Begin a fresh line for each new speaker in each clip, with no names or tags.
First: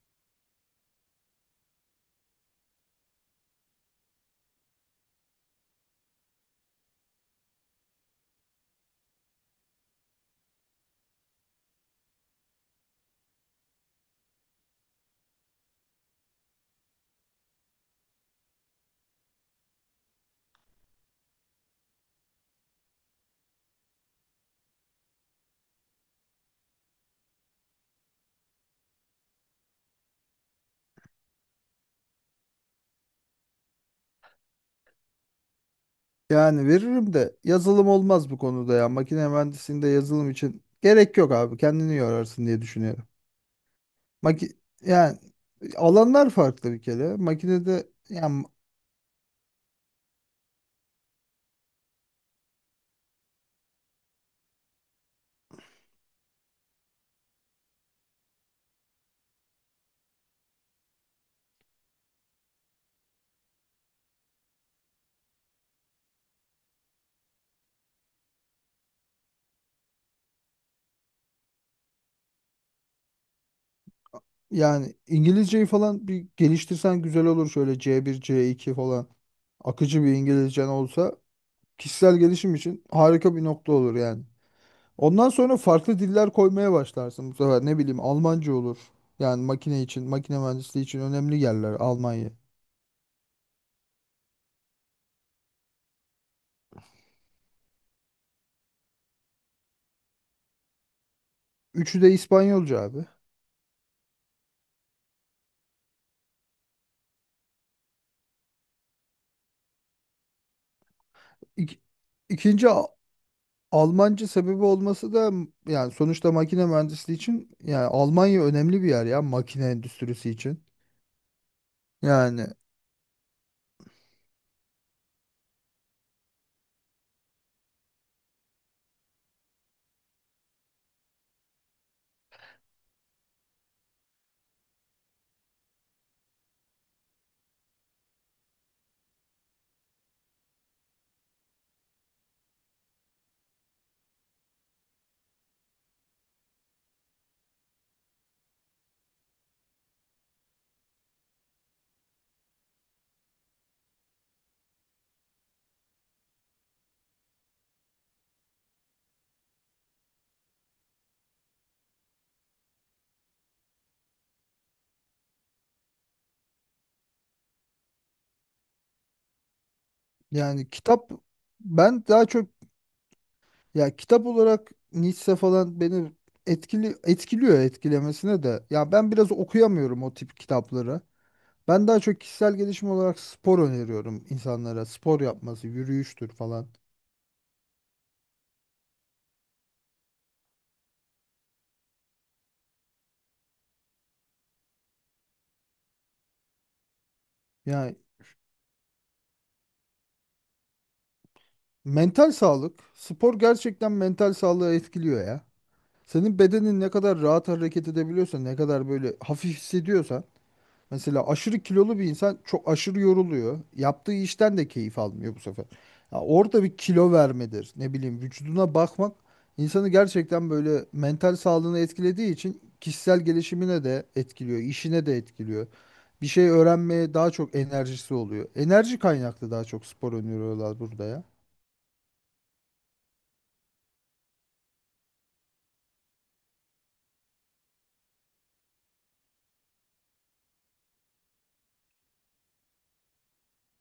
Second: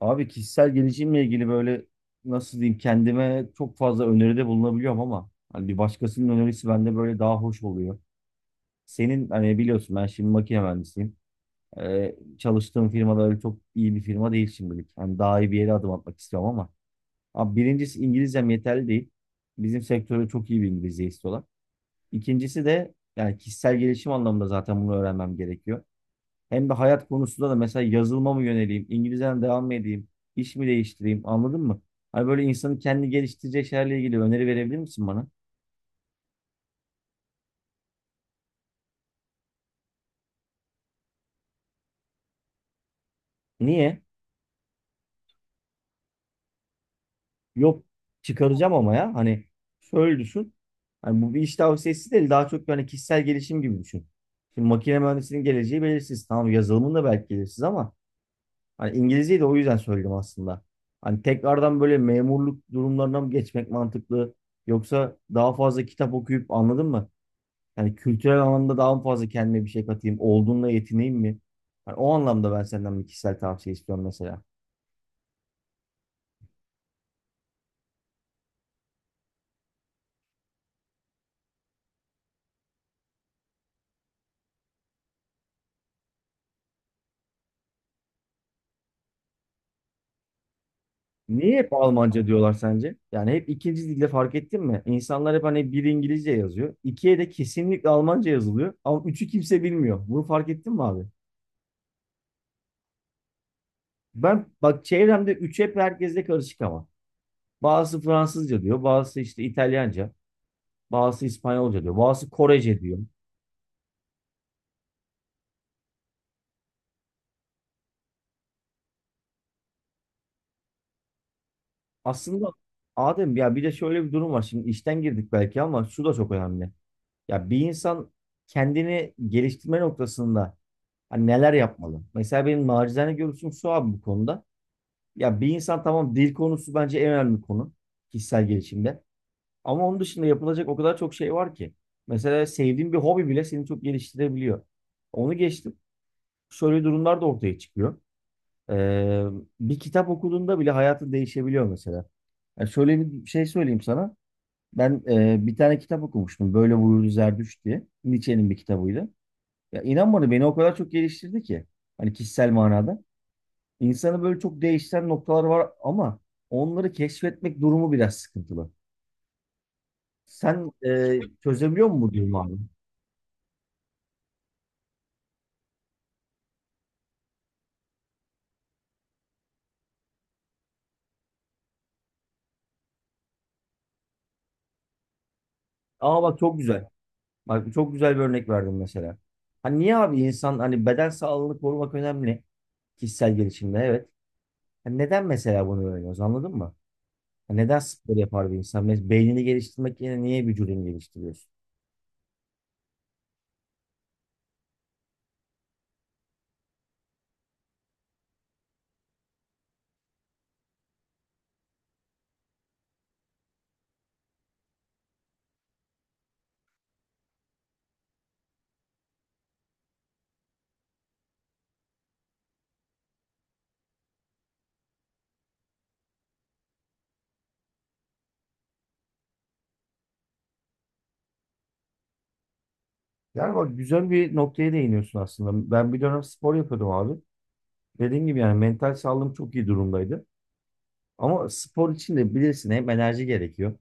Abi kişisel gelişimle ilgili böyle nasıl diyeyim kendime çok fazla öneride bulunabiliyorum ama hani bir başkasının önerisi bende böyle daha hoş oluyor. Senin hani biliyorsun ben şimdi makine mühendisiyim. Çalıştığım firma da öyle çok iyi bir firma değil şimdilik. Hani daha iyi bir yere adım atmak istiyorum ama. Abi birincisi İngilizcem yeterli değil. Bizim sektörde çok iyi bir İngilizce istiyorlar. İkincisi de yani kişisel gelişim anlamında zaten bunu öğrenmem gerekiyor. Hem de hayat konusunda da mesela yazılıma mı yöneleyim, İngilizceden devam mı edeyim, iş mi değiştireyim anladın mı? Hani böyle insanın kendi geliştireceği şeylerle ilgili öneri verebilir misin bana?
Yani veririm de yazılım olmaz bu konuda ya. Makine mühendisliğinde yazılım için gerek yok abi. Kendini yorarsın diye düşünüyorum.
Niye?
Maki yani alanlar farklı bir kere.
Yok
Makinede yani,
çıkaracağım ama ya hani şöyle düşün. Hani bu bir iş tavsiyesi değil daha çok yani kişisel gelişim gibi düşün. Şimdi makine mühendisinin geleceği belirsiz. Tamam yazılımın da belki belirsiz ama hani İngilizceyi de o yüzden söyledim aslında. Hani tekrardan böyle memurluk durumlarına mı geçmek mantıklı? Yoksa daha fazla kitap okuyup anladın mı? Yani kültürel anlamda daha mı fazla kendime bir şey katayım? Olduğunla yetineyim mi? Yani o anlamda ben senden bir kişisel tavsiye istiyorum mesela.
yani İngilizceyi falan bir geliştirsen güzel olur. Şöyle C1, C2 falan akıcı bir İngilizcen olsa kişisel gelişim için harika bir nokta olur yani. Ondan sonra farklı diller koymaya başlarsın bu sefer. Ne bileyim, Almanca olur. Yani makine için, makine mühendisliği için önemli
Niye hep
yerler
Almanca
Almanya.
diyorlar sence? Yani hep ikinci dilde fark ettin mi? İnsanlar hep hani bir İngilizce yazıyor. İkiye de kesinlikle Almanca yazılıyor. Ama üçü kimse bilmiyor. Bunu fark ettin mi abi?
Üçü de İspanyolca abi.
Ben bak çevremde üç hep herkesle karışık ama. Bazısı Fransızca diyor. Bazısı işte İtalyanca. Bazısı
İk,
İspanyolca diyor. Bazısı
ikinci
Korece diyor.
Almanca sebebi olması da yani sonuçta makine mühendisliği için, yani Almanya önemli bir yer ya, makine endüstrisi için. Yani
Aslında Adem ya bir de şöyle bir durum var. Şimdi işten girdik belki ama şu da çok önemli. Ya bir insan kendini geliştirme noktasında hani neler yapmalı? Mesela benim nacizane görüşüm şu abi bu konuda. Ya bir insan tamam dil konusu bence en önemli konu kişisel gelişimde. Ama onun dışında yapılacak o kadar çok şey var ki. Mesela sevdiğin bir hobi bile seni çok geliştirebiliyor. Onu geçtim. Şöyle durumlar da ortaya çıkıyor. Ee, Bir kitap okuduğunda bile hayatın değişebiliyor mesela. Yani şöyle bir şey söyleyeyim sana. Ben bir tane kitap okumuştum. Böyle buyurdu Zerdüşt diye. Nietzsche'nin bir kitabıydı. Ya inan bana beni o kadar çok geliştirdi ki. Hani kişisel manada. İnsanı böyle çok değiştiren noktalar var ama onları keşfetmek durumu biraz sıkıntılı.
yani
Sen
kitap
çözebiliyor musun
ben
bu
daha
durumu
çok
abi?
ya kitap olarak Nietzsche falan beni etkili etkiliyor etkilemesine de. Ya ben biraz okuyamıyorum o tip kitapları. Ben daha çok kişisel gelişim olarak spor öneriyorum insanlara. Spor yapması,
Aa
yürüyüştür
bak çok
falan.
güzel. Bak çok güzel bir örnek verdim mesela. Hani niye abi insan hani beden sağlığını korumak önemli kişisel gelişimde evet. Hani neden mesela bunu öğreniyoruz anladın mı? Hani neden
Yani
spor yapar bir insan? Beynini geliştirmek yerine niye vücudunu geliştiriyorsun?
mental sağlık, spor gerçekten mental sağlığı etkiliyor ya. Senin bedenin ne kadar rahat hareket edebiliyorsa, ne kadar böyle hafif hissediyorsan, mesela aşırı kilolu bir insan çok aşırı yoruluyor. Yaptığı işten de keyif almıyor bu sefer. Ya orada bir kilo vermedir, ne bileyim vücuduna bakmak insanı gerçekten, böyle mental sağlığını etkilediği için, kişisel gelişimine de etkiliyor, işine de etkiliyor. Bir şey öğrenmeye daha çok enerjisi oluyor. Enerji kaynaklı daha çok spor öneriyorlar burada ya.
Yani bak güzel bir noktaya değiniyorsun aslında. Ben bir dönem spor yapıyordum abi. Dediğim gibi yani mental sağlığım çok iyi durumdaydı. Ama spor için de bilirsin hem enerji gerekiyor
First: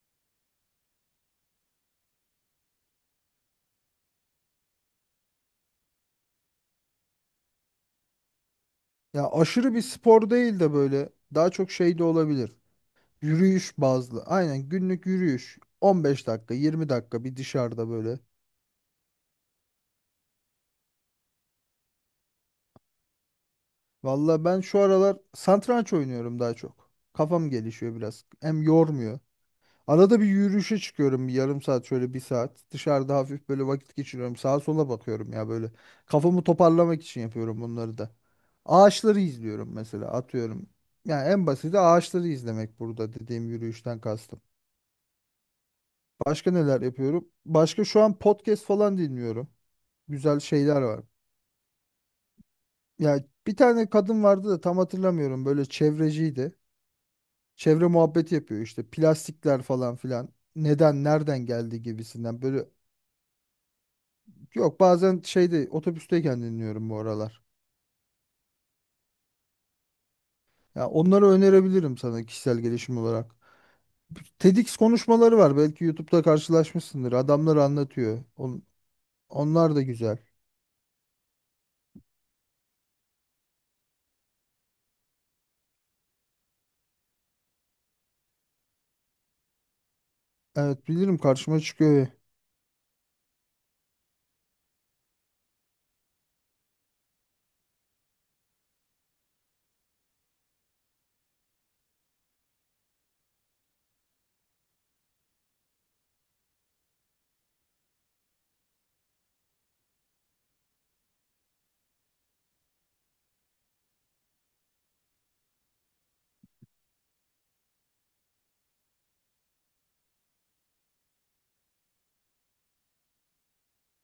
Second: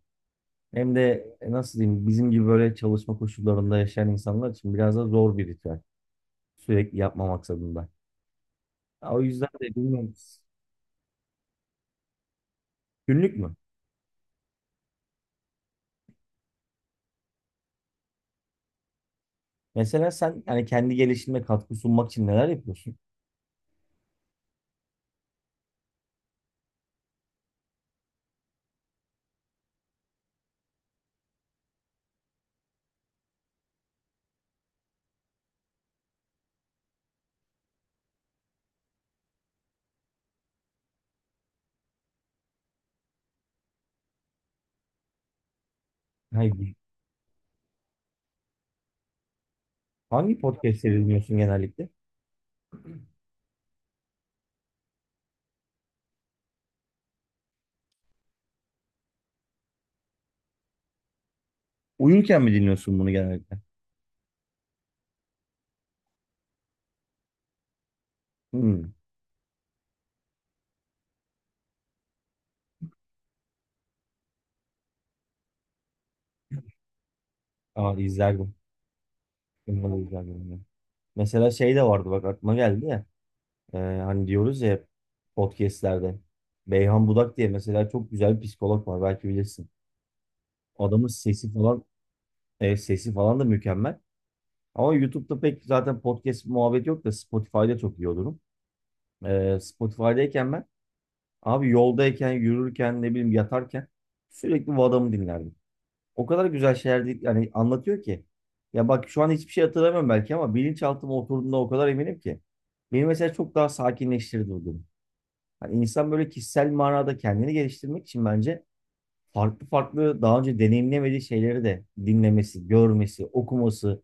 hem de nasıl diyeyim bizim gibi böyle çalışma koşullarında yaşayan insanlar için biraz da zor bir ritüel. Sürekli yapma maksadında. Ya o
Ya
yüzden
aşırı
de
bir
bilmiyorum.
spor değil de böyle daha çok şey de olabilir.
Günlük mü?
Yürüyüş bazlı. Aynen günlük yürüyüş. 15 dakika, 20 dakika bir dışarıda böyle.
Mesela sen yani kendi gelişimine katkı sunmak için neler yapıyorsun?
Valla ben şu aralar satranç oynuyorum daha çok. Kafam gelişiyor biraz. Hem yormuyor. Arada bir yürüyüşe çıkıyorum bir yarım saat, şöyle bir saat. Dışarıda hafif böyle vakit geçiriyorum. Sağa sola bakıyorum ya böyle. Kafamı toparlamak için yapıyorum bunları da. Ağaçları izliyorum mesela, atıyorum. Yani en basiti ağaçları izlemek, burada dediğim yürüyüşten kastım. Başka
Hayır.
neler yapıyorum? Başka şu an podcast falan dinliyorum.
Hangi
Güzel şeyler
podcastleri
var.
dinliyorsun genellikle?
Ya bir tane kadın vardı da tam hatırlamıyorum. Böyle çevreciydi. Çevre muhabbeti yapıyor işte. Plastikler falan filan. Neden, nereden geldi
Uyurken
gibisinden.
mi
Böyle,
dinliyorsun bunu genellikle?
yok, bazen şeyde, otobüsteyken dinliyorum bu aralar.
Hmm.
Ya onları önerebilirim sana kişisel gelişim olarak. TEDx konuşmaları var. Belki YouTube'da karşılaşmışsındır. Adamlar
Aa,
anlatıyor.
izlerdim.
Onlar da
Bunları
güzel.
izlerdim. Ben. Mesela şey de vardı bak aklıma geldi ya. Hani diyoruz ya hep podcastlerde. Beyhan Budak diye mesela çok güzel bir psikolog var belki bilirsin.
Evet,
Adamın
bilirim,
sesi
karşıma
falan
çıkıyor.
sesi falan da mükemmel. Ama YouTube'da pek zaten podcast muhabbet yok da Spotify'da çok iyi olurum. Spotify'dayken ben abi yoldayken, yürürken, ne bileyim yatarken sürekli bu adamı dinlerdim. O kadar güzel şeyler değil, yani anlatıyor ki. Ya bak şu an hiçbir şey hatırlamıyorum belki ama bilinçaltıma oturduğunda o kadar eminim ki. Beni mesela çok daha sakinleştirdi. Hani insan böyle kişisel manada kendini geliştirmek için bence farklı farklı daha önce deneyimlemediği şeyleri de dinlemesi, görmesi, okuması,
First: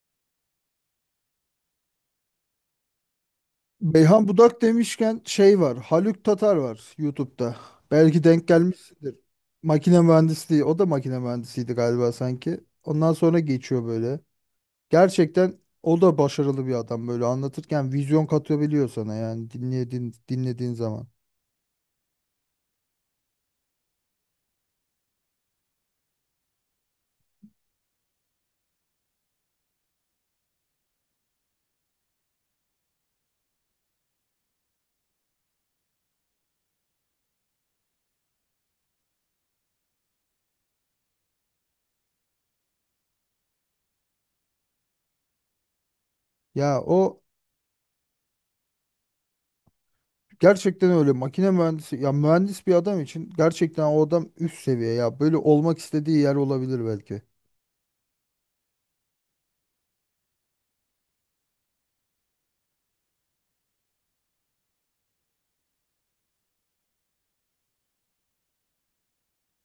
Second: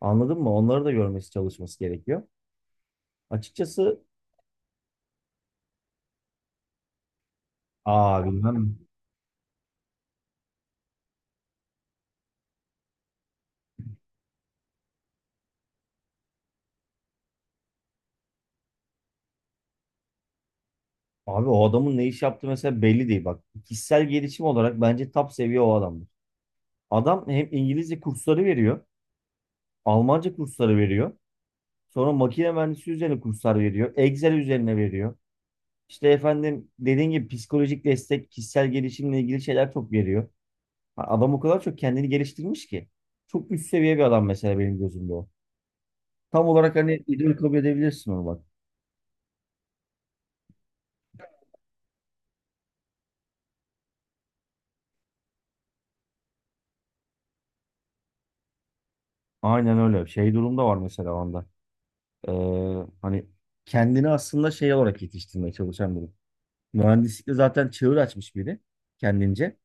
anladın mı? Onları da görmesi, çalışması gerekiyor. Açıkçası
Beyhan Budak demişken şey var. Haluk Tatar var YouTube'da.
aa
Belki denk
bilmem.
gelmişsindir. Makine mühendisliği. O da makine mühendisiydi galiba sanki. Ondan sonra geçiyor böyle. Gerçekten o da başarılı bir adam, böyle anlatırken vizyon katabiliyor sana, yani dinlediğin zaman.
Abi o adamın ne iş yaptığı mesela belli değil. Bak kişisel gelişim olarak bence top seviye o adamdır. Adam hem İngilizce kursları veriyor, Almanca kursları veriyor. Sonra makine mühendisi üzerine kurslar veriyor. Excel üzerine veriyor. İşte efendim dediğin gibi psikolojik destek, kişisel gelişimle ilgili şeyler çok veriyor. Ha, adam o kadar çok kendini geliştirmiş ki. Çok üst seviye bir adam mesela benim gözümde o. Tam olarak
Ya
hani
o
idol kabul edebilirsin onu bak.
gerçekten öyle makine mühendisi ya, mühendis bir adam için gerçekten o adam üst seviye ya, böyle olmak istediği yer olabilir belki.
Aynen öyle. Şey durumda var mesela onda. Ee, hani kendini aslında şey olarak yetiştirmeye çalışan biri. Mühendislikte zaten çığır açmış biri kendince.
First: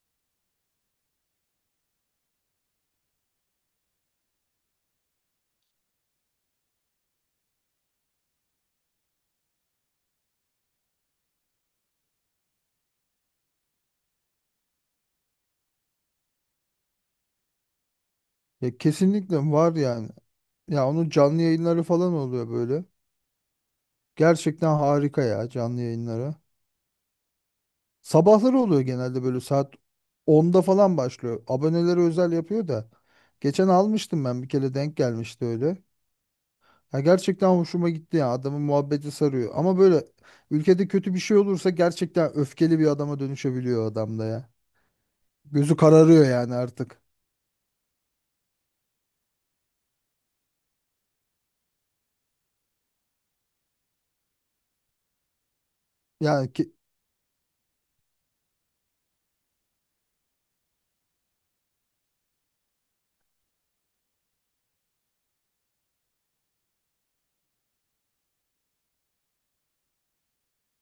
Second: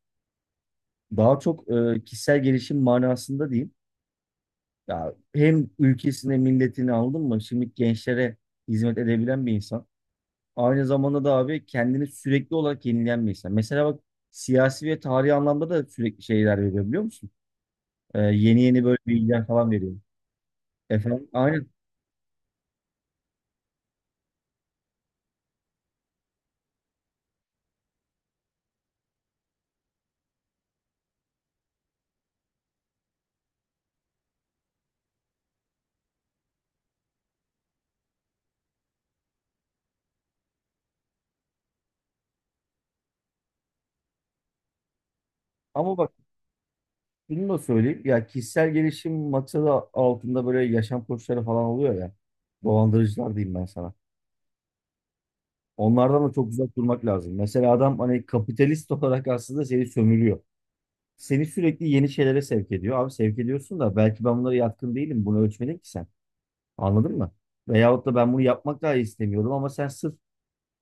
Daha çok kişisel gelişim manasında diyeyim. Ya hem ülkesine, milletini aldın mı? Şimdi gençlere hizmet edebilen bir insan. Aynı zamanda da abi kendini sürekli olarak yenileyen bir insan. Mesela bak siyasi ve tarihi anlamda da sürekli şeyler veriyor biliyor musun? Yeni
Ya
yeni böyle
kesinlikle
bilgiler falan
var
veriyor.
yani. Ya onun
Efendim
canlı
aynen.
yayınları falan oluyor böyle. Gerçekten harika ya canlı yayınları. Sabahları oluyor genelde, böyle saat onda falan başlıyor. Abonelere özel yapıyor da. Geçen almıştım ben bir kere, denk gelmişti öyle. Ya gerçekten hoşuma gitti ya, adamın muhabbeti sarıyor. Ama böyle ülkede kötü bir şey olursa gerçekten öfkeli bir adama dönüşebiliyor adam da ya. Gözü
Ama bak
kararıyor yani artık.
şunu da söyleyeyim. Ya kişisel gelişim maksadı altında böyle yaşam koçları falan oluyor ya. Dolandırıcılar diyeyim ben sana. Onlardan da çok
Yani ki,
uzak durmak lazım. Mesela adam hani kapitalist olarak aslında seni sömürüyor. Seni sürekli yeni şeylere sevk ediyor. Abi sevk ediyorsun da belki ben bunlara yatkın değilim. Bunu ölçmedin ki sen. Anladın mı? Veyahut da ben bunu yapmak dahi istemiyordum ama sen sırf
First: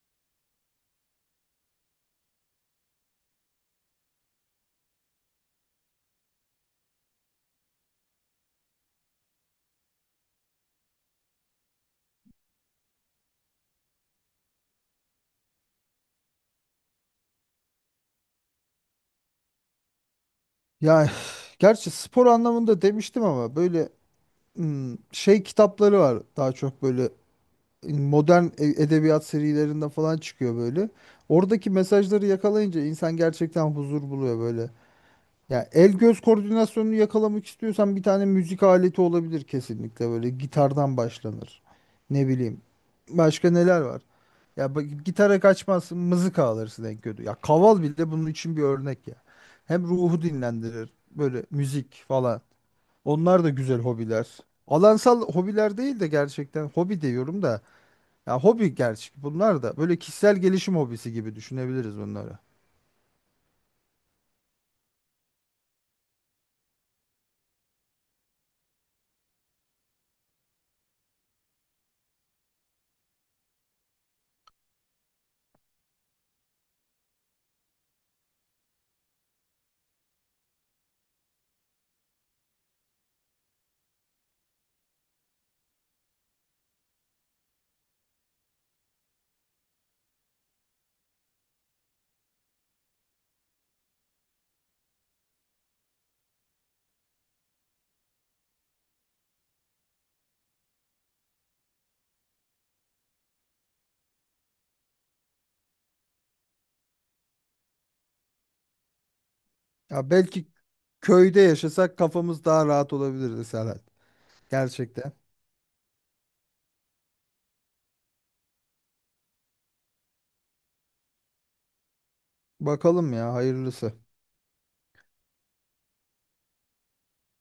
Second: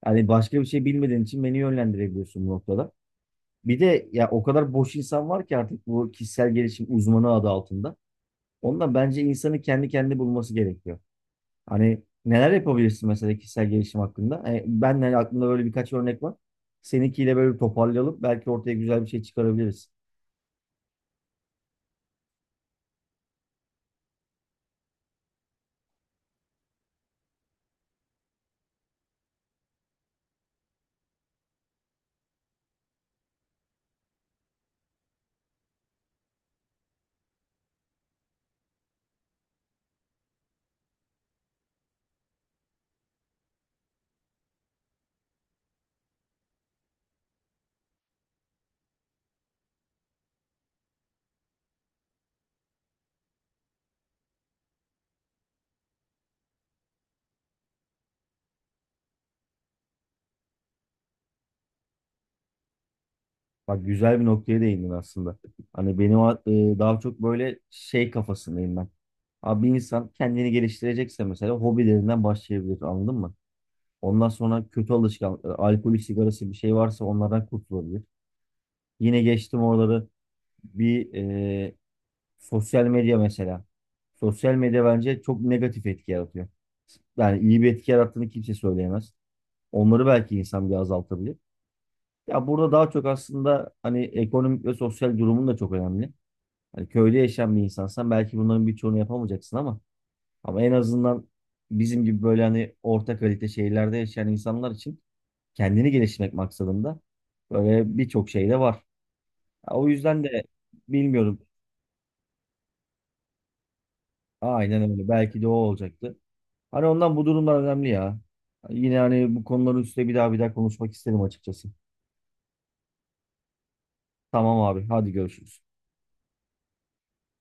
yani başka bir şey bilmediğin için beni yönlendirebiliyorsun bu noktada. Bir de ya o kadar boş insan var ki artık bu kişisel gelişim uzmanı adı altında. Ondan bence insanın kendi bulması gerekiyor. Hani neler yapabilirsin mesela kişisel gelişim hakkında? Hani ben de aklımda böyle birkaç örnek var. Seninkiyle böyle bir toparlayalım. Belki ortaya güzel bir şey çıkarabiliriz.
yani, gerçi spor anlamında demiştim ama böyle, hmm, şey kitapları var daha çok, böyle modern edebiyat serilerinde falan çıkıyor böyle. Oradaki mesajları yakalayınca insan gerçekten huzur buluyor böyle. Ya el göz koordinasyonunu yakalamak istiyorsan bir tane müzik aleti olabilir, kesinlikle böyle gitardan başlanır. Ne bileyim. Başka neler var? Ya bak, gitara kaçmazsın, mızıka alırsın en kötü. Ya kaval bile bunun için bir örnek ya. Hem ruhu dinlendirir böyle müzik falan. Onlar da güzel hobiler. Alansal hobiler değil de gerçekten hobi diyorum da, ya hobi, gerçi bunlar da böyle kişisel gelişim hobisi gibi düşünebiliriz bunları.
Bak güzel bir noktaya değindin aslında. Hani benim daha çok böyle şey kafasındayım ben. Abi bir insan kendini geliştirecekse mesela hobilerinden başlayabilir anladın mı? Ondan sonra kötü alışkanlık, alkolü, sigarası bir şey varsa onlardan kurtulabilir. Yine geçtim oraları bir sosyal medya mesela. Sosyal medya bence çok negatif etki yaratıyor. Yani iyi bir etki yarattığını kimse söyleyemez. Onları belki insan bir azaltabilir. Ya burada daha çok aslında hani ekonomik ve sosyal durumun da çok önemli. Hani köyde yaşayan bir insansan belki bunların birçoğunu yapamayacaksın ama en azından bizim gibi böyle hani orta kalite şehirlerde yaşayan insanlar için kendini geliştirmek maksadında böyle birçok şey de var. Ya o
Ya
yüzden de
belki köyde
bilmiyorum.
yaşasak kafamız daha rahat olabilirdi Serhat.
Aynen öyle.
Gerçekten.
Belki de o olacaktı. Hani ondan bu durumlar önemli ya. Yine hani bu konuların üstüne bir daha bir daha konuşmak isterim açıkçası.
Bakalım ya, hayırlısı.
Tamam abi, hadi görüşürüz.